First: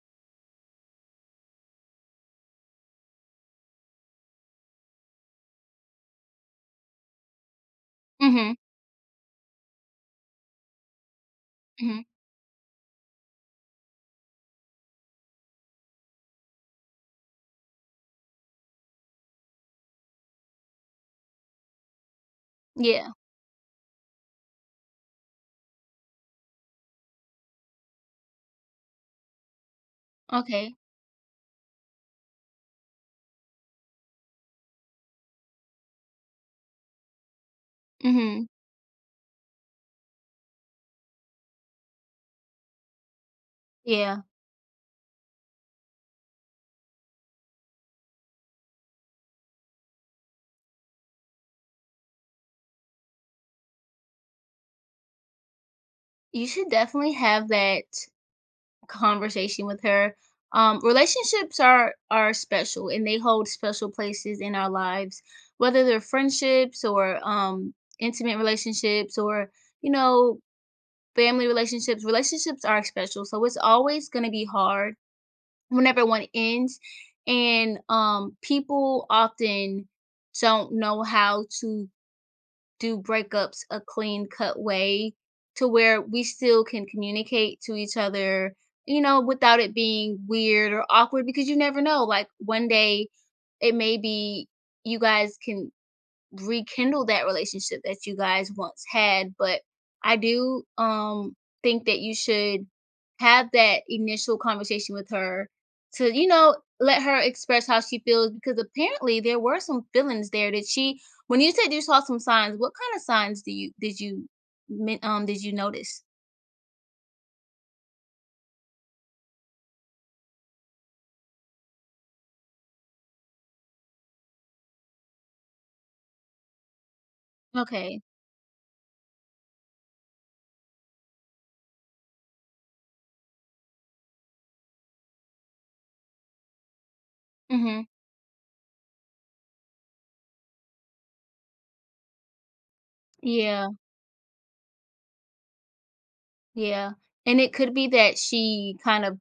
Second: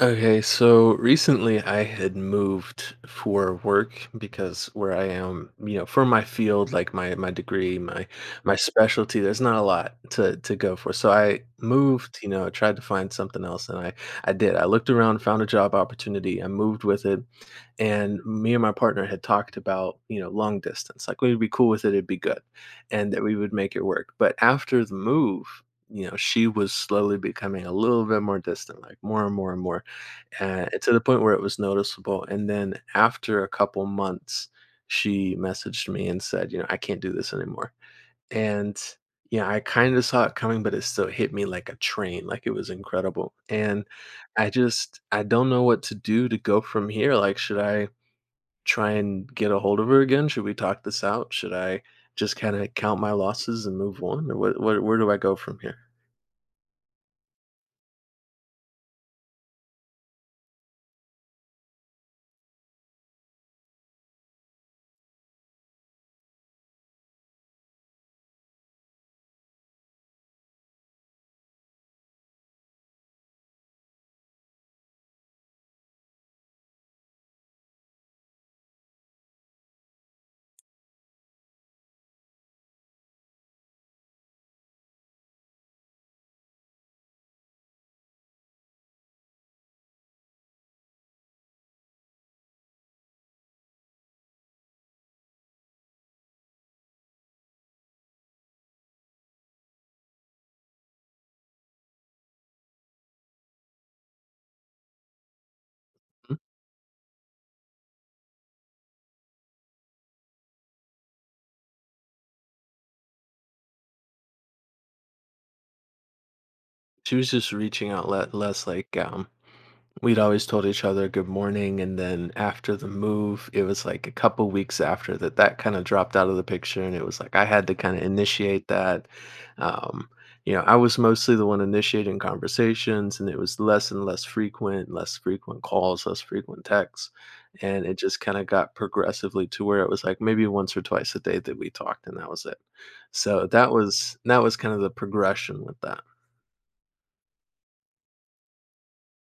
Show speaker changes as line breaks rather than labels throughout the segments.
Okay, so recently I had moved for work because where I am, you know, for my field, like my degree, my
Mhm,
specialty, there's not a lot to go for. So I
mhm.
moved, you know, tried to find something else, and I did. I looked around, found a job opportunity. I moved with it, and me and my partner had talked about, you know, long distance, like we'd be cool with it, it'd be good
Yeah,
and that we would make it work. But after the move, you know, she was slowly becoming a little bit more distant, like more and more and more,
okay.
to the point where it was noticeable. And then after a couple months, she messaged me and said, you know, "I can't do this anymore."
Mhm.
And, yeah, I kinda saw it coming, but it still hit me like a train. Like, it was incredible, and
Yeah.
I just, I don't know what to do, to go from here. Like, should I try and get a hold of her again? Should we talk this out? Should I just kinda count my losses and move on, or what, where do I go from here?
You should definitely have that conversation with her. Relationships are special and they hold special places in our lives, whether they're friendships or intimate relationships or, you know, family relationships. Relationships are special. So it's always going to be hard whenever one ends and people often don't know how to do breakups a clean cut way to where we still can communicate to each other, without it being weird or awkward because you never know. Like one day it may be you guys can rekindle that relationship that you guys once had, but I do think that you should have that initial conversation with her to,
Hmm?
let her express how she feels because apparently there were some feelings there that she— when you said you saw some signs, what kind of signs do you did you men- did you notice?
She was just reaching out le less. Like, we'd always told each other good morning, and then after the move it was like a couple weeks after that that kind of dropped out of the picture, and it was like I had to kind
Okay.
of initiate that. um, you know, I was mostly the one initiating conversations, and it was less and less frequent, less frequent calls, less frequent texts. And
Mhm.
it just kind of got progressively to where it was like maybe once or twice a day that we talked, and that was it. So
Yeah.
that was kind of the progression with that.
Yeah. And it could be that she kind of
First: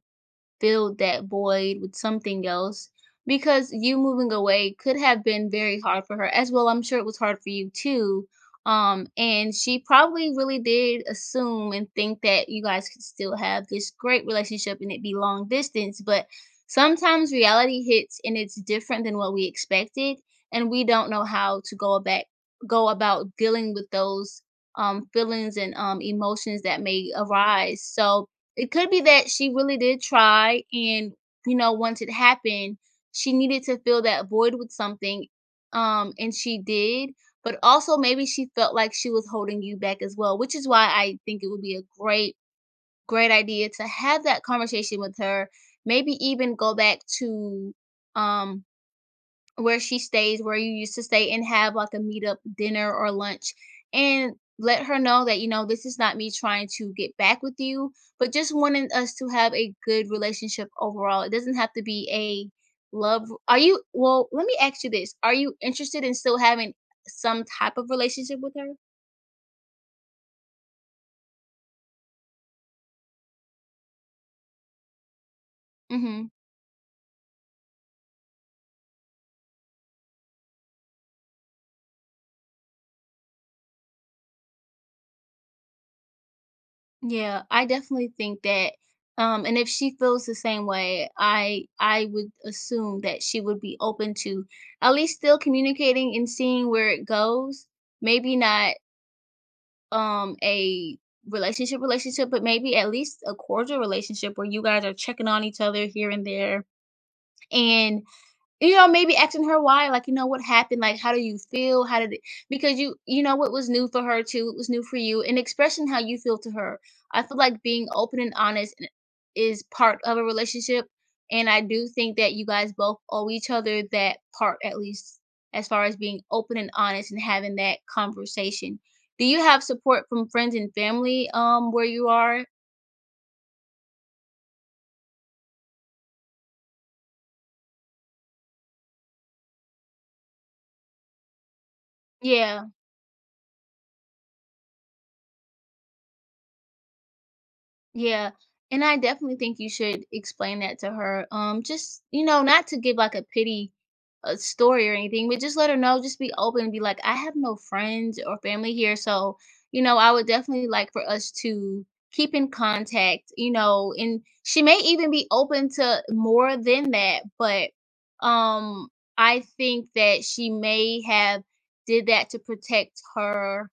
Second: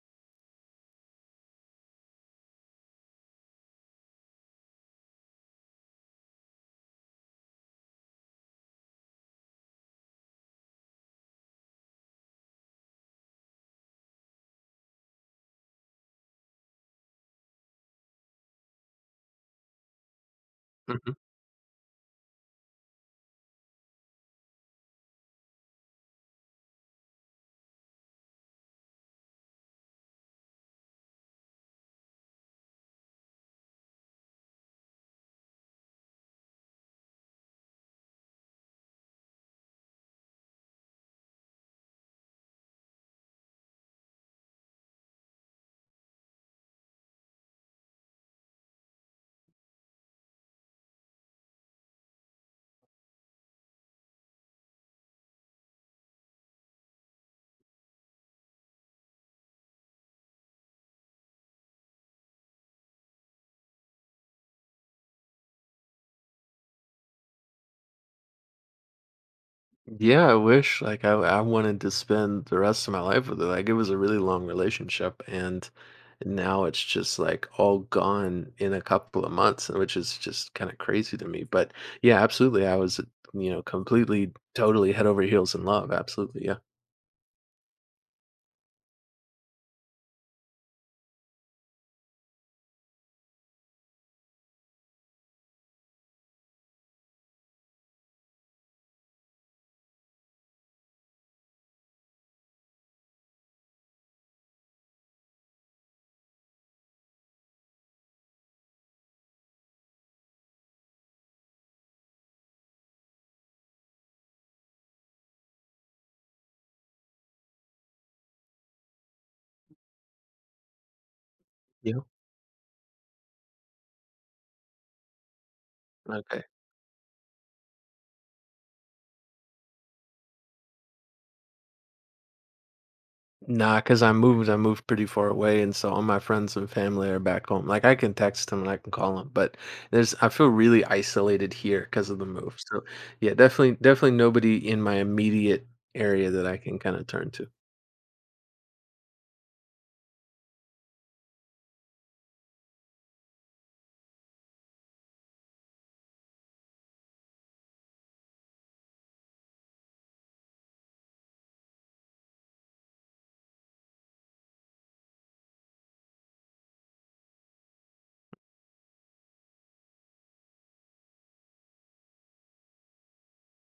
fill that void with something else because you moving away could have been very hard for her as well. I'm sure it was hard for you too. And she probably really did assume and think that you guys could still have this great relationship and it be long distance. But sometimes reality hits and it's different than what we expected, and we don't
Mm-hmm.
know how to go about dealing with those feelings and emotions that may arise. So it could be that she really did try and, once it happened, she needed to fill that void with something, and she did, but also maybe she felt like she was holding you back as well, which is why I think it would be a great, great idea to have that conversation with her. Maybe even go back to um where she stays, where you used to stay, and have, like, a meet-up dinner or lunch, and let her know that, this is not me trying to get back with you, but just wanting us to have a good relationship overall. It doesn't have to be a love— are you— well, let me ask you this, are you interested in still having some type of relationship with her?
Yeah, I wish, like, I wanted to spend the rest of my life with her. Like, it was a really long relationship, and
Mhm.
now it's just like all gone in a couple of months, which is just kind of crazy to me. But yeah, absolutely. I was, you know, completely, totally head over heels in love. Absolutely. Yeah.
Yeah, I definitely think that— and if she feels the same way, I would assume that she would be open to at least still communicating and seeing where it goes. Maybe not a relationship relationship, but maybe at least a cordial relationship where you guys are checking on each other here and there, and maybe asking her why, like, "What happened? Like, how do you feel? How did it?" Because what was new for her, too, it was new for you, and expressing how you feel to her. I feel like being open and honest I is part of a relationship, and I do
Yeah.
think that you guys both owe each other that part, at least as far as being
Okay.
open and honest and having that conversation. Do you have support from friends and family, where you are?
Because I moved. I moved pretty far away, and so all my friends and family are back home. Like, I can text them and I can call them, but there's, I feel really isolated here because of the move.
Yeah.
So yeah, definitely, definitely nobody in my immediate area that I can kind of turn to.
Yeah, and I definitely think you should explain that to her. Just not to give like a pity story or anything, but just let her know. Just be open and be like, I have no friends or family here, so I would definitely like for us to keep in contact. And she may even be open to more than that, but um, I think that she may have did that to protect her,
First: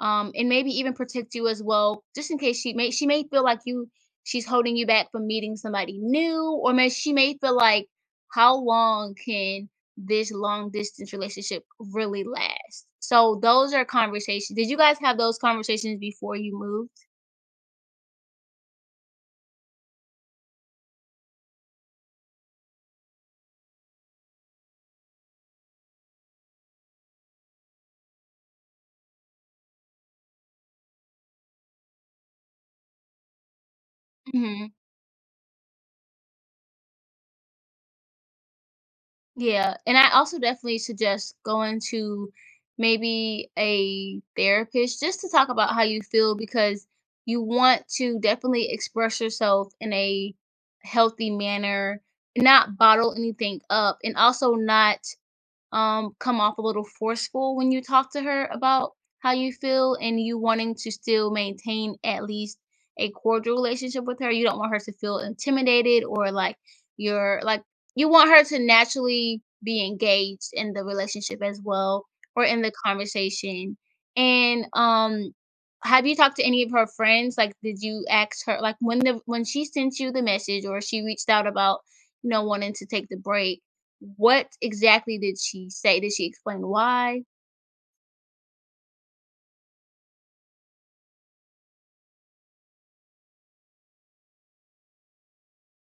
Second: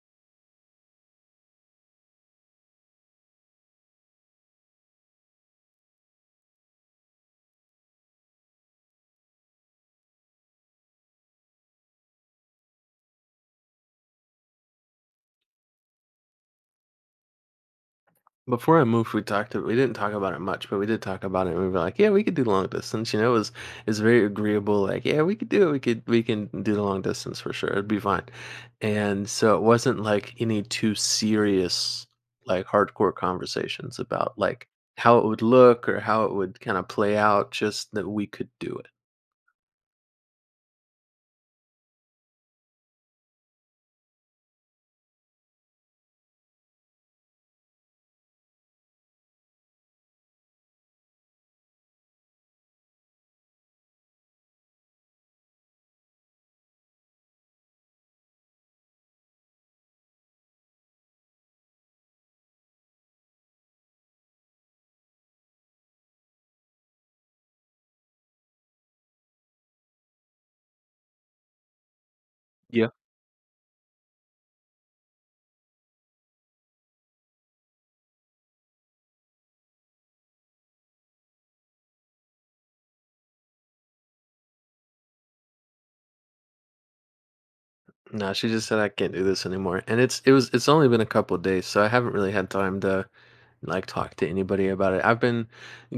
and maybe even protect you as well, just in case she may feel like you she's holding you back from meeting somebody new, or may she may feel like, how long can this long distance relationship really last? So those are conversations. Did you guys have those conversations before you moved?
Before I moved, we talked. We didn't talk about it much, but we did talk about it. And we were like, "Yeah, we could do long distance." You know, it was, it's very agreeable. Like, "Yeah, we could do it. We can do the long distance for sure. It'd be fine." And so it wasn't like any too serious, like hardcore conversations about like
Mhm.
how it would look or how it would kind of play out. Just that we could do it.
Yeah, and I also definitely suggest going to maybe a therapist just to talk about how you feel, because you want to definitely express yourself in a healthy manner, not bottle anything up, and also not come off a little forceful when you talk to her about how you feel and you wanting to still maintain at least a cordial relationship with her. You don't want her to feel intimidated or like you— want her to naturally be engaged in the relationship as well, or in the
Yeah.
conversation. And have you talked to any of her friends? Like, did you ask her, like, when she sent you the message or she reached out about, wanting to take the break, what exactly did she say? Did she explain why?
No, she just said I can't do this anymore, and it was it's only been a couple of days, so I haven't really had time to like talk to anybody about it. I've been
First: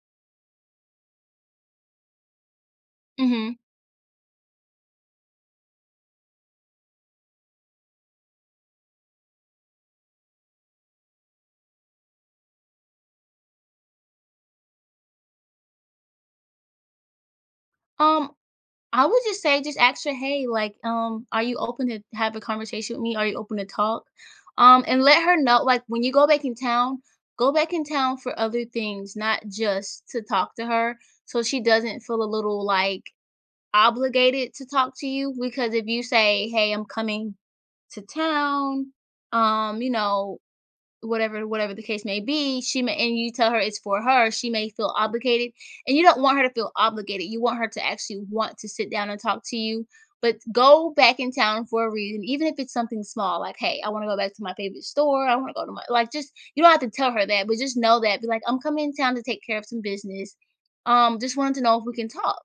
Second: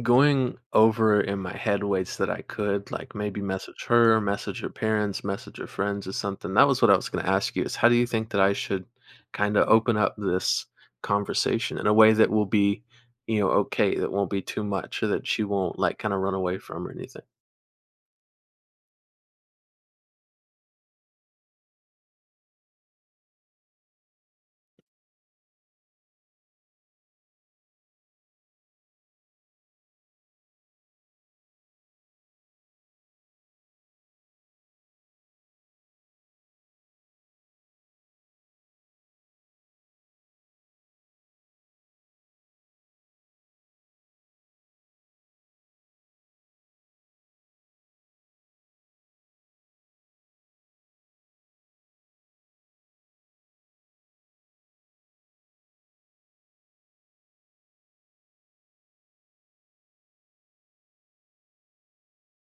going over in my head ways that I could, like maybe
Mhm.
message her parents, message her friends or something. That was what I was going to ask you, is how do you think that I should kind of open up this conversation in a way that will be, you know, okay, that won't be too much or that she won't like kind of run away from or anything.
Um, I would just say just ask her, "Hey, like, are you open to have a conversation with me? Are you open to talk?" And let her know, like, when you go back in town, go back in town for other things, not just to talk to her, so she doesn't feel a little, like, obligated to talk to you. Because if you say, "Hey, I'm coming to town," um, you know, whatever the case may be, she may— and you tell her it's for her, she may feel obligated, and you don't want her to feel obligated. You want her to actually want to sit down and talk to you. But go back in town for a reason, even if it's something small. Like, hey, I want to go back to my favorite store. I want to go to my— like, just— you don't have to tell her that, but just know that. Be like, I'm coming in town to take care of some business. Just wanted to know if we can talk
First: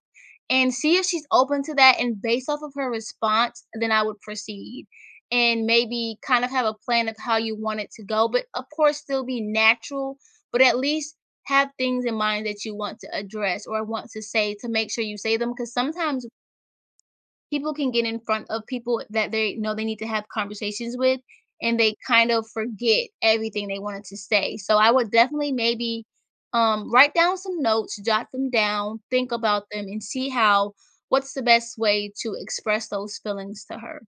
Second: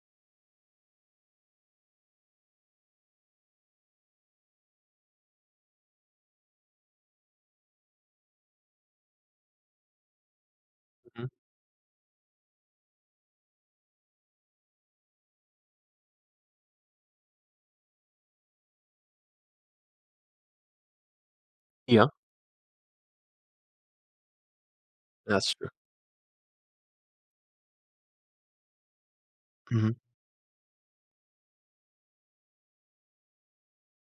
and see if she's open to that. And based off of her response, then I would proceed, and maybe kind of have a plan of how you want it to go, but, of course, still be natural. But at least
Mhm.
have things in mind that you want to address or want to say to make sure you say them, because sometimes people can get in front of people that they know they need to have conversations with, and they
Yeah,
kind of forget everything they wanted to say. So I would definitely
that's true.
maybe write down some notes, jot them down, think about them,
Hmm.
and see how what's the best way to express those feelings to her.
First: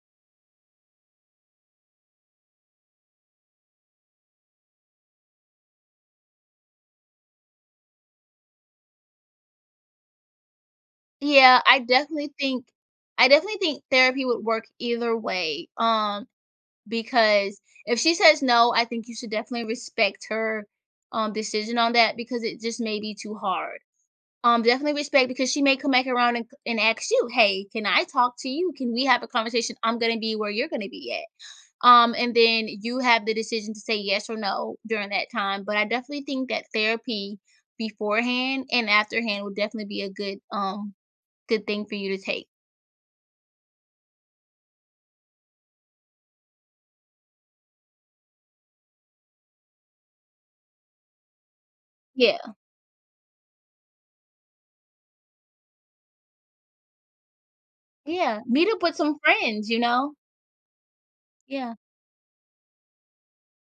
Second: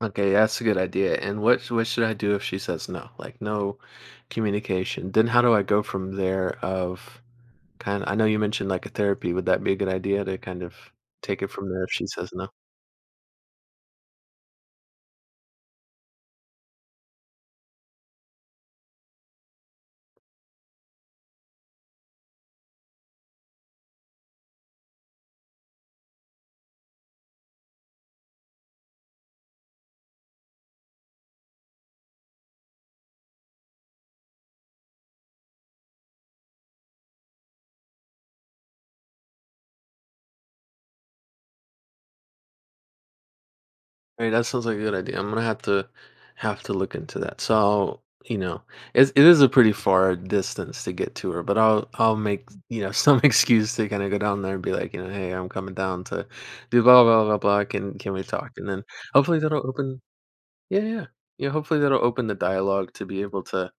Okay, that's a good idea. And what should I do if she says no? Like, no communication. Then how do I go from there of, kind, I know you mentioned, like, a therapy. Would that be a good idea to kind of take it
Yeah,
from
I
there if she says
definitely
no?
think I definitely think therapy would work either way, because if she says no, I think you should definitely respect her, decision on that, because it just may be too hard. Definitely respect, because she may come back around and ask you, "Hey, can I talk to you? Can we have a conversation? I'm gonna be where you're gonna be at." And then you have the decision to say yes or no during that time. But I definitely think that therapy beforehand and afterhand would definitely be a good thing for you to take.
Alright, that sounds like a good idea. I'm gonna have to look into that. So, I'll, you know, it is a pretty far distance to get to her, but I'll
Yeah,
make, you know, some excuse to kinda go down there and be like, you know, "Hey, I'm coming down to do blah, blah, blah, blah. Can we
yeah.
talk?" And
Meet
then
up with some
hopefully that'll
friends, you
open.
know?
Yeah, yeah. Yeah,
Yeah,
hopefully that'll open the dialogue to be able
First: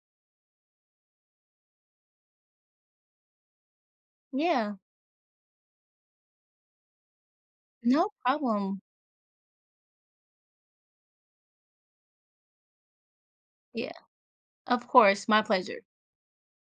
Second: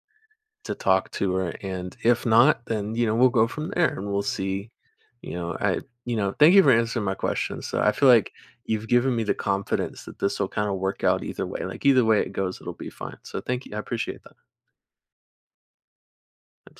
to talk to her, and if not, then, you know, we'll go from there and we'll see.
yeah.
You know, I, you know, thank you for answering my question. So I feel
No
like
problem.
you've given me the confidence that this will kind of work out either way. Like, either way it goes, it'll be fine. So thank you. I
Yeah,
appreciate that.
of course. My pleasure.
Absolutely.